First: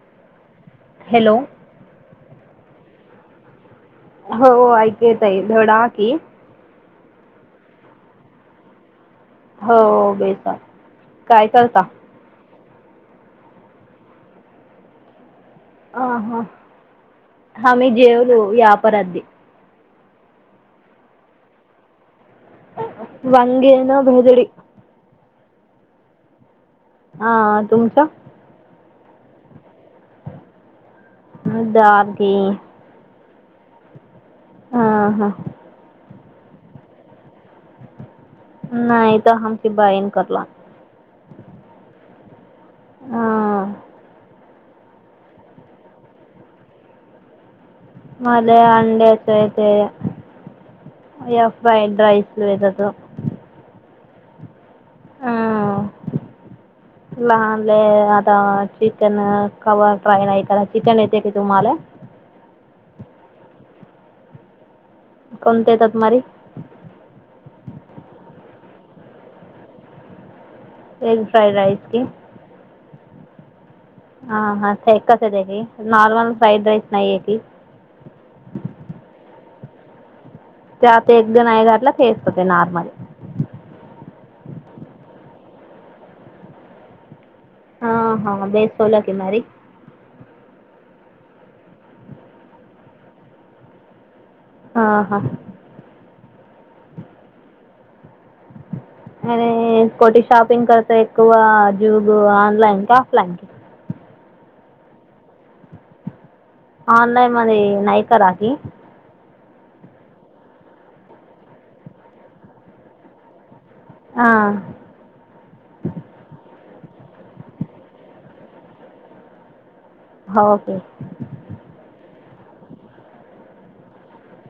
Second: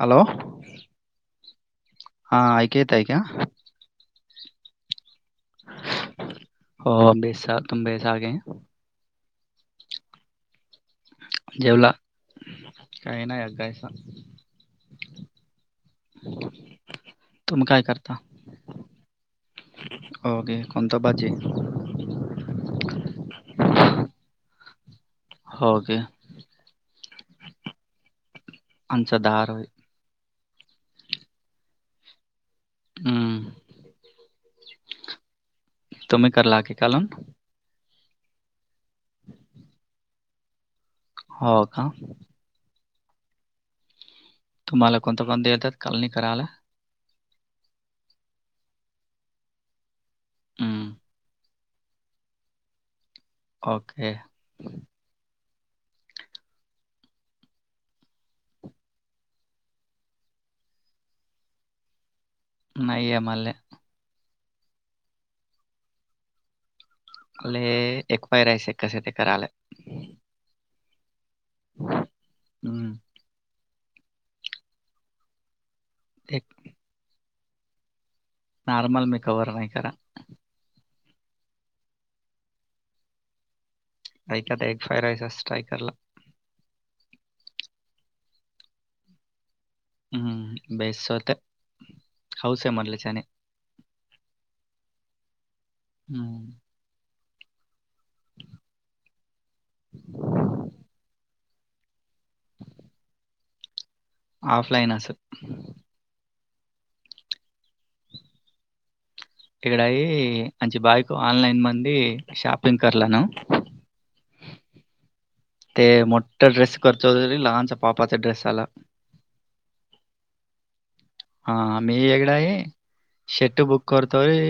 Hello, hello, हा ऐकी येतय क्या? हो ऐकू येतय. धड आव की, [unintelligible] [unintelligible] काय करता [unintelligible] [unintelligible] के कोणता पाजे वंगेन बदडी हो काे. हा तुमच. आंचा दधार आहे. दाग. हम. ह हा. तुम् कला क काल ना. नाही त हम सि बायन करलो. हो का. हा. तुम्हाला कोणता पण द येतात काल नाही करायला. मला अंडे येतो येत. हम्म. अ फ्रईंड रईस. ओके. हां [unintelligible] लहानले आता चिकन कवर ट्राय नाही क चिकन येते की तुम्हाला. नाहीई मलले कोणते येतात तुम्हाारी. आले एकवायरायस कस ते करायला. एग फ्राईड राईइस क हम्म हा हा कस आहेेत आहेी नॉर्मल एक फ्राईड राईस नाही आहे की नारमल मी कवर नाही करा.. ते आता एकदा नाही घातलं तेचत ते नॉर्मल ऐकाता एक फायरयस स्ट्रायकरला हा हा बेसोला किमारी हम्म बेस होत हौस आहे मरले छान हा हा. हम्म आणि कोटी शॉपिंग करतय क जूब ऑनलाईन कि ऑफलाईन कि आऑफलाईन अस असं- ऑनलाईन मध्ये नाही काखी. इकडही मची बायक आनलईन मंद षापिंग कररालान हां ते मोठा ड्रेस करतो होत लहानसा पापाचा ड्रेस आला. हा ओके. हा मी एककड आहे. शेट बुक करतवि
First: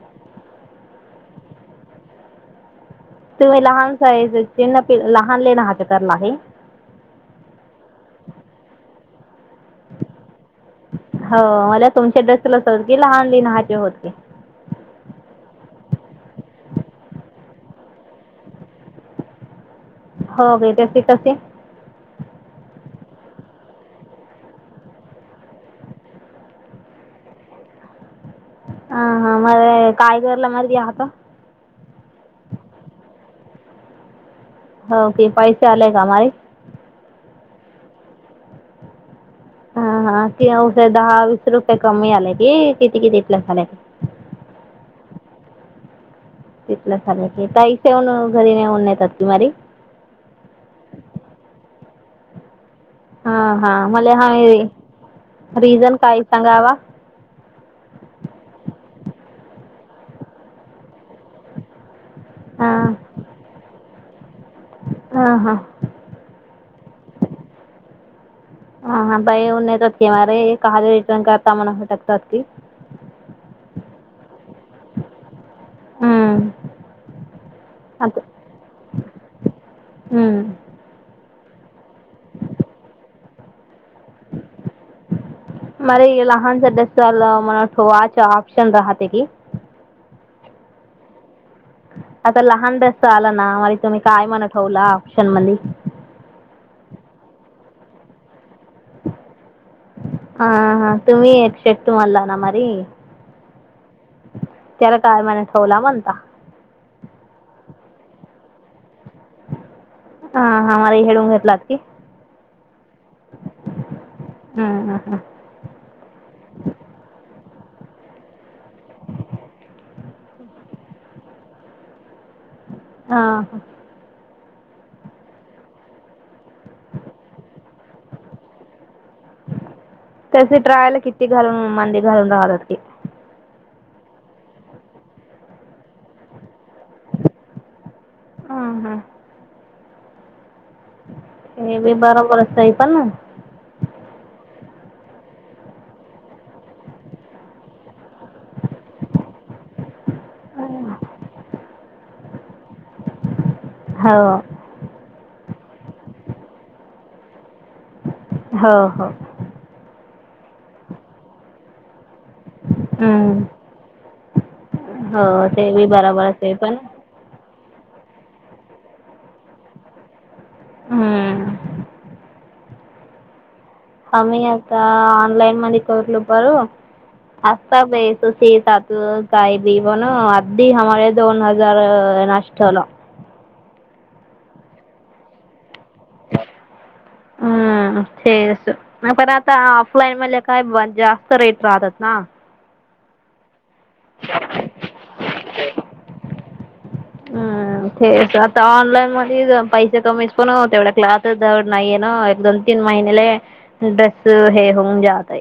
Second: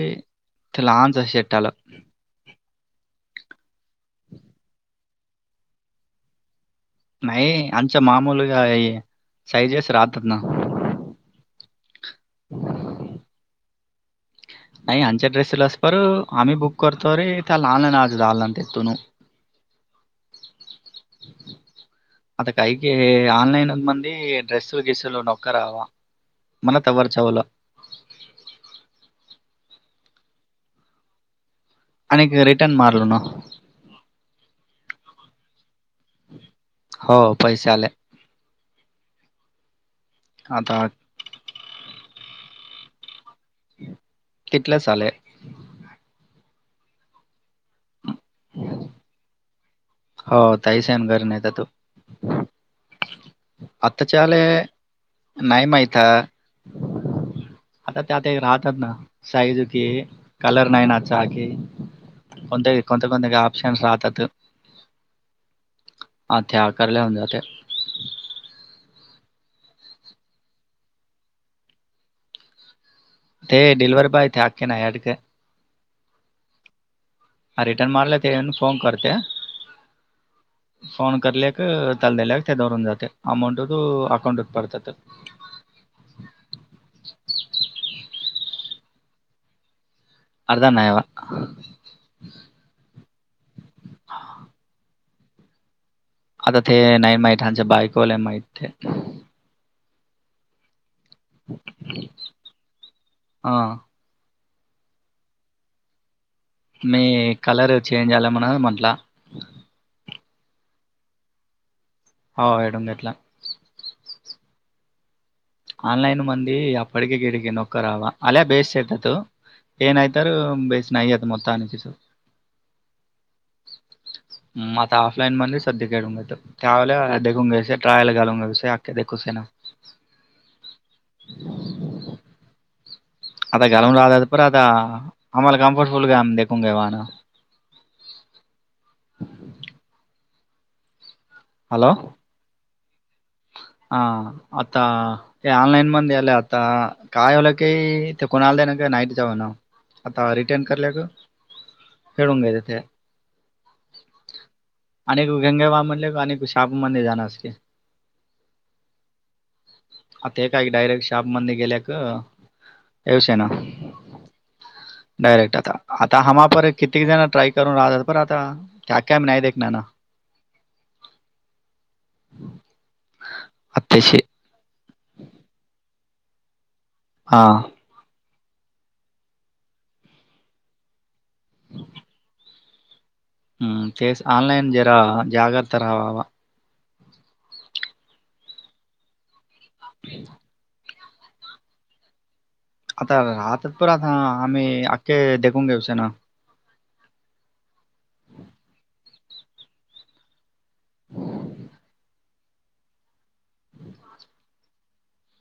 लाहानस शेट आला. तुम्ही लहान साईज चे लहान लेण हाच्या तरला आहे नाही अचा मामूली का सैजेस राहतात ना हो मला तुमच्या ड्रेसला सत की लहान लनहाची होती नाहीई आमच्या ड्रेस ल अस पर आम्ही बुक करतो रे त्याला ऑलाईन आ आऑलान तेेतोू हो वेेतसे तसे आता कैक आनलईन मंद ड्रेस ल गेसल नौका रावा मला तवार चावला ह हा मर काय करलं मर गेता आणि रिटर्न मारलो ना होक पैसे आलेय का म हो पैसे आले हा हा कष आता दहा वीस रुपये कमी आलेय की किती किती पल झाले कितल्या ले ति झालं ताश येऊन घरी नेऊन नेतात तुमारी हो तही स घर नाही तू हां हां मला हा अताच्याले नाहीय रिझन मायथ काय सांगावा आता त्यात राहतात ना साईज की कलर नाही नाचा की कोते हां कोंत कोते आप्शनस राहतात हा हा ह ते करल्या जा ते हा हा बाईऊ नाहीेतती मे का रिटर्न करता म्हणा फटकती ते डलवर्ह बाय तेथाके ना या अडक हम हा रिटर्न मारला ते फोन करते हम्म फोन करल्या क त्यालला दल्या ते दरून जाते अमाऊंट त अकाउंटत पडतात मर लहान सदसला मठ वाच आऑपशन राहत की अर्ध ना आहेवा आता लहान रस आला ना म तुम्ही काय म्हण ठेवला ऑप्शन मध आता ते नाही माहितच्या बायकोला माहित आहे हा हा तुम्ही एक शेट मारला ना मरी हा तला काय मने ठेवला म्हणता मी कलर चेंज आले म्हणा म्हंटला हा हा मला हेळूग घर ला की हो येडमटला हम्म हम् हम् आनलईन मंद अ पडकी किडकी नोका रावा अला बेस्टेटात हे नाही तर बेस नाही येत मत आणि किच हा ह ह आता ऑफलाईन मध्ये सध्या खूून घेत त्यावेळेला देू घे ट्राल घलून घा विय अखे देख तसे ट रायला किती घालून मांंद घालून राहत क आता गलम रातात पर आता आमला कमफर्टबुल गम देखोंगयवाण ह हां हे हॅलो, भी बारंबरचता पण ना हा आता ते ऑनलाईन मणलं आता काय होलं की ते कोणाला दे ना का नाईट जाव ना आता रिटर्न करल्या ग खेळून घ्या तथे हो अनेक गंगेबा म्हधले अनेक शाप म जाणार अस हो हो आता हे काय डायरेक्ट शाप म गेल्या क ववशय हम्म ना हो ायरेक्ट ते आता बी आता बरोबरच ह आहे पर पण किती जना ट्रा करून राहतात पर आता त्या कायम नाही दे ना ना हम आत्ताशी कमी आता ऑनलाईन मध्ये करलो बरं हा असता बेस त स तातू काय बी बण अधी हमारे दोन हजार नष्ट होला हम्म तेच आऑनलाईन जरा जाग्रत राहावावा हा ते अस पण आता ऑफलाईन [unintelligible] काय मजा. रेट राहतात ना आता राहतात प आता आम्ही अख्खे देखून घेऊस ना. [unintelligible] तेच आता ऑनलाईन मध्ये पैसे कमीच पण तेवढ्या क्लाथ जवळ नाहीये ना एकदम तीन महिनेले, ड्रेस हे होऊन जातय.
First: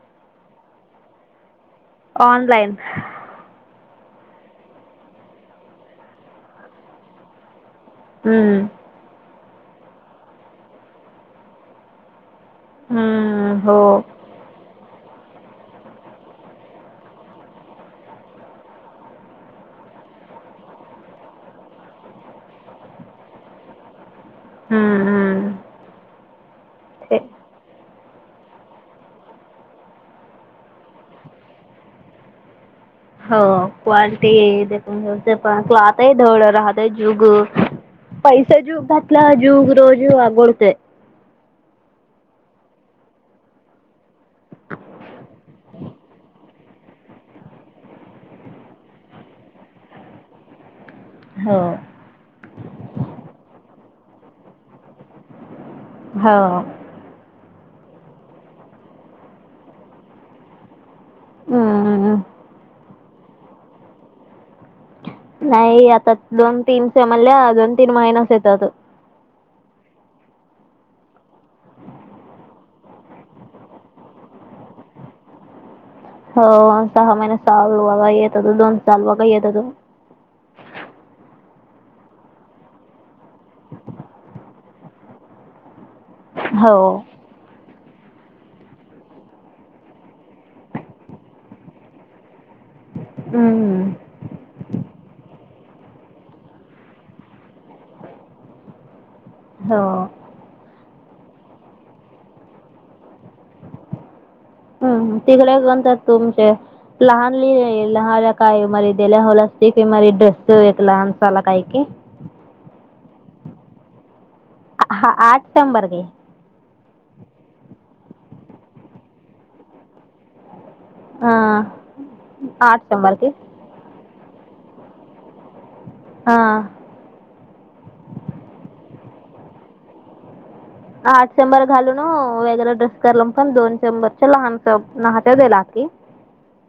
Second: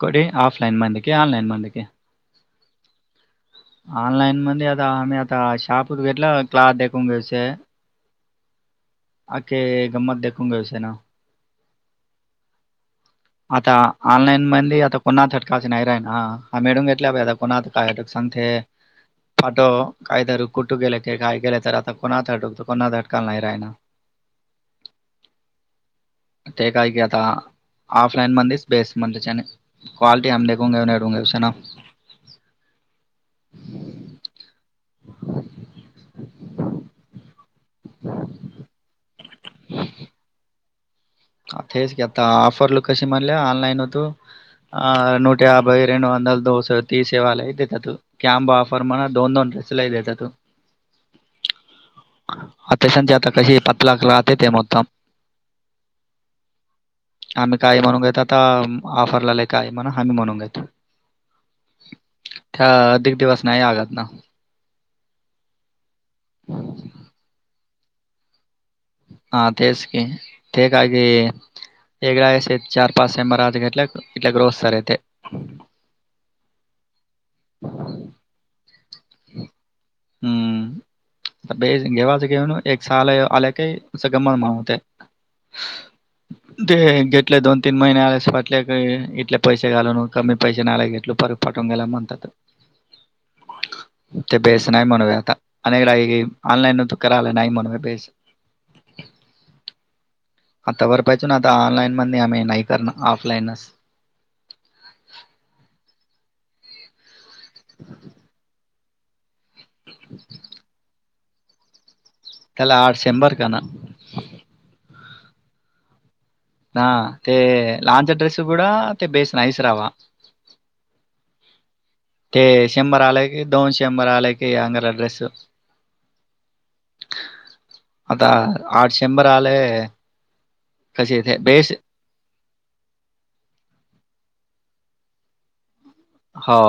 कडे ऑफलाइन मध्ये की ऑनलाइन मध्ये ते. ऑनलाईन. ऑनलाईन मध्ये आता आम्ही आता शॉप घेतला [unintelligible] हम्म. अके गमत देखूंग विसे ना. हा. आता ऑनलाईन मंदे आता [unintelligible] पाठो काहीतरी कुठू गेलं की काय गेलं तर आता कोणात अटूकत कोणात अटकाला नाही राहिना. [inaudible] हा. ते काय की आता. ऑफलाईन [unintelligible] हो क्वालटी देून घेऊ पण [unintelligible] पैसा जूग घातला जूग रोज आघडते. आ तेच की आता ऑफर [unintelligible] कशी म्हणले ऑनलाईन होतो. [unintelligible] [unintelligible] हो. [unintelligible] हाव. आम्ही काय म्हणून घेतो आता ऑफरलाले काय म्हणा आम्ही म्हणून घेतो. हम्म त्या अधिक दिवस नाही लागत ना. नाही आता दोन तीन समल्या दोन तीन महिनस येतात. हा तेच की, [unintelligible] [unintelligible] हो सहा महिने साल बघा येत दोन साल बघा येत तो. हम्म, बे घेवाच घेऊन एक [unintelligible] हो. [unintelligible] इतले दोन तीन महिने आलेटले का इतले पैसे घाल नू कमी पैसे ना घेतलो परत पाटवून गेला म्हणतात. हम्म. ते बेस नाही म्हणवे आता, अनेक ऑनलाईन त करायला नाही म्हणू बेस. [unintelligible] हो. आता बर पाहिजून आता ऑनलाईन मध्ये आम्ही नाही करणार ऑफलाईनच. हम्म तिकडे बणतात तुमचे. लहानली [unintelligible] [unintelligible] हा आठ नंबर घे. ह ते लांच ड्रेस क ते बेस नयस रावा. हा. ते आठ शंभर आलं के की दोन शंभर आले की अंगरअ ड्रेस. हां. आता आठ शंभर आलय. आ शंभर घालून. वेगर ड्रेस पण दोन चंबरच्या लहानत्याला की हो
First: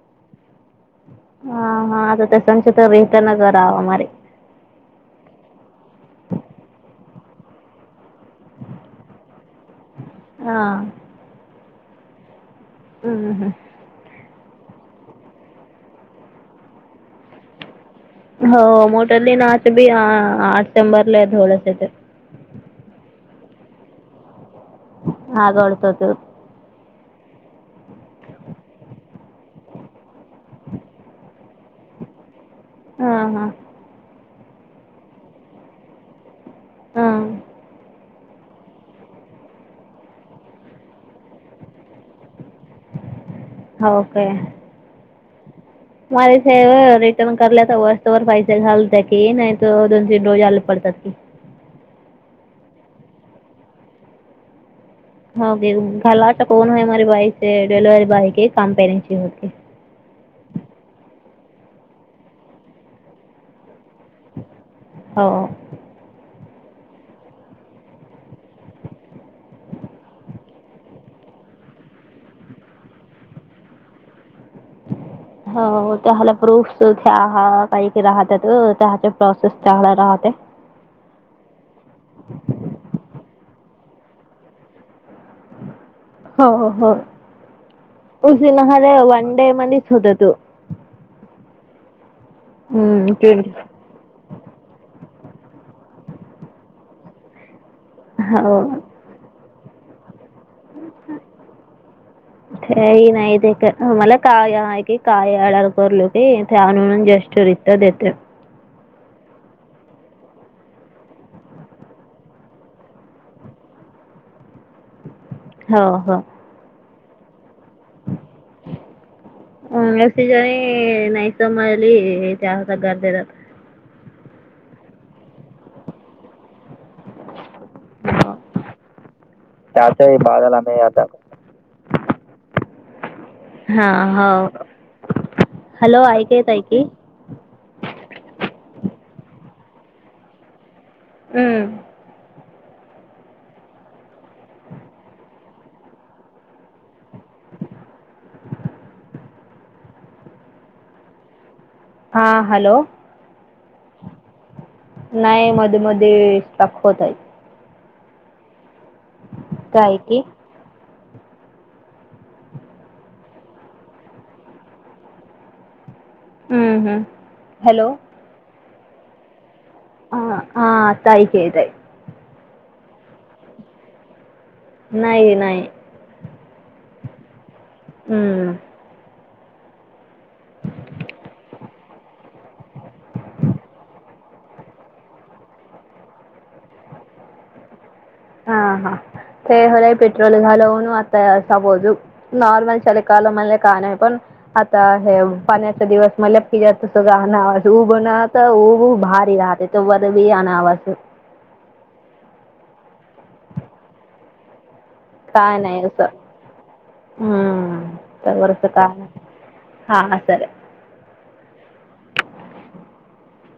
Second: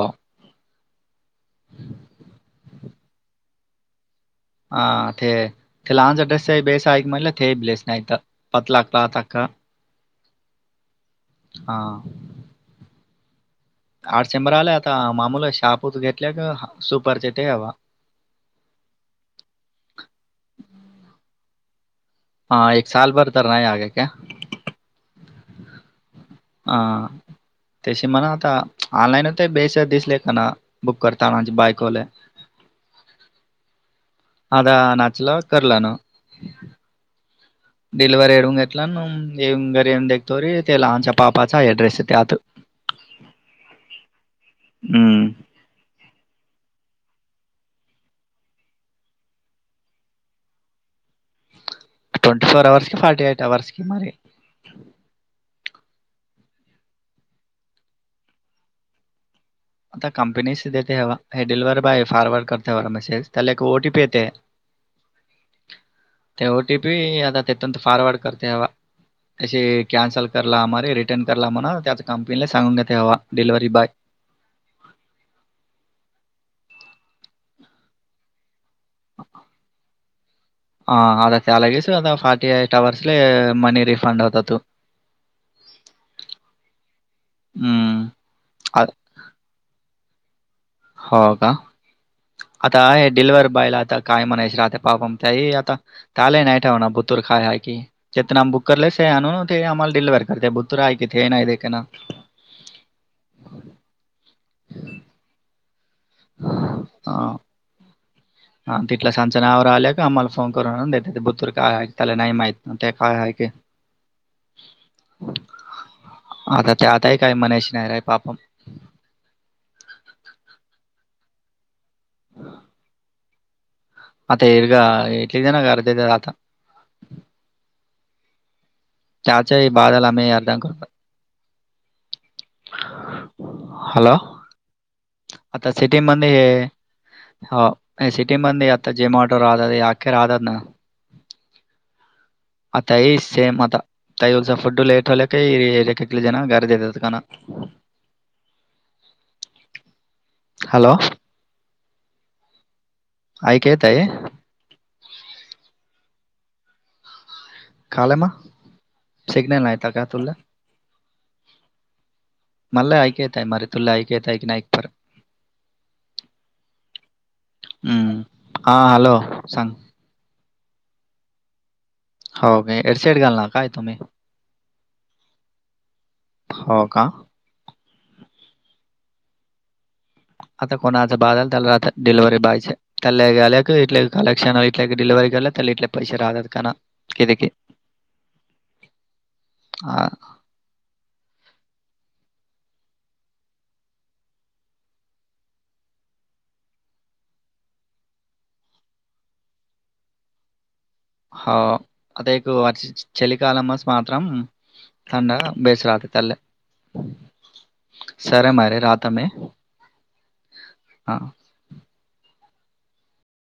हा हा आता ते संच तर वेहतर न करावमे हा ते ते लांांज ड्रेस बेसय मला त ते बलस नाहीय पत् लाक आताक हा हा हम् हम आठ शंभर आला आता मामूला शापत घेतल्या का सुपरचे ते हवा हो मोठ दिनच बी आठ शंबरला धोळस ते हा एक साल बरतर नाय आगाक हग वाडतत ह त्याशी म्हणा आता ऑनलाईनत बेस दिसले काना बुक करता बायकोले हा हां आता नाचला करला ना हा डिलव्ह येडवंग घेतला ना ये घरीन दगतोरी ते लहानच्या पापाचा अड्रेस य त्यात [unintelligible] ओ काे हम्म माझ स रिटर्न करल्या तर वस्तवरर पैसे घालत की नाही त दोन तीन रडोज आले पडतात की ट्वट फर अवर् क फार्ट एट अवर्स कि मरी होगे घाला वाता कोण आहे माारी बाॉयचे डिलिव्हरी बॉय के काम पेरेटची होते आता कंपनीच देते ह हे डिलिवर्ह बॉय फॉरवर्ड करते मेसेज त्याला एक ओटी पी येते [unintelligible] हो ते ओटी पी आता तेथून फॉरवर्ड करते ह असे कॅन्सल कला आमे रिटर्न करला म्हणा त्याच कंपनीला सांगून घेत ते हवा डिलिव्हरी बॉय हो त्या हला प्रूफ्या काही क राहत त्या प्रोसेस चांगला राहते ह आता तेलागीस आ फार्टी एट अवर्सले मनी रिफंड आतात हो हो हो उसिन आ- ह वन डे मध्येच होत तू हो का आता आहे हम्म डिलवर्ह ट्वेंटी बॉयला आता काय म्हणायच राहते पापम त्या आता त्यालाय नाही ठेवणार बतूर खाय हय की चेतनाम हो बुक करलेस ते आण ना ते आम्हाला दिल् वर करते बुतर आहे किथे नाही का ना ते नाही ते का मला काय आहे की काय अडर करलो ते त्यान म्हणून जेस् रित्या देते हा तिथला सांच ना आवर आल्या का आम्हाला फोन करून आणून देत ते बुतूर काय आहे त्याला नाही माहित नाही ते काय आहेय की [unintelligible] हो हो आता ते आताही काय मनायची नाही रय पाप हसि जणी नैसमली चहा तगगरतेत आता येरग एली देना गरत आता हो चचाच त्याचंही बादलाम बाधल याारदान आम्ही करत आता हां हॅलो हो आता हॅलो ऐकत आहे सिटीमध्येध्ये की होा सिटी मंद आता जेमॉटोर राहात आखे राहतात ना हम्म आताई सेम आता तईचा फुड लेट होल्या काही कले जण घर देतात का हॅलो हां हॅलो ऐकयताय नाही मध्ये मध्ये स्टक होत आहे काले मा सघनल नाहीयता काय तुला मला ऐकताय म तुले ऐकयताय क नाहीयकर ह हॅलो हा हॅलो सांग ह हा ताय काय तय हो का एडशड घालणार काय तुम्ही नाही नाही हो का हम्म आता कोणा बाज झालला आता डिवररी बायचे त्याल्ला गेले क इ कलेक्शन डिलिवररी केले इ पैसे रा आत काना के क हा हा ते होलाय हां, पेट्रोल झालवून आता अस बोज नॉर्मल चल काल म्हणे का नाही पण आता हे पाण्याचा दिवस म्ह पिजाच सगळं उब ना तर उऊब भारी राहते तवद बी यान आवास हो अता एक अ चली काल मस मातम थंडा बेस राहते ल्ले हम्मच का हा सर हां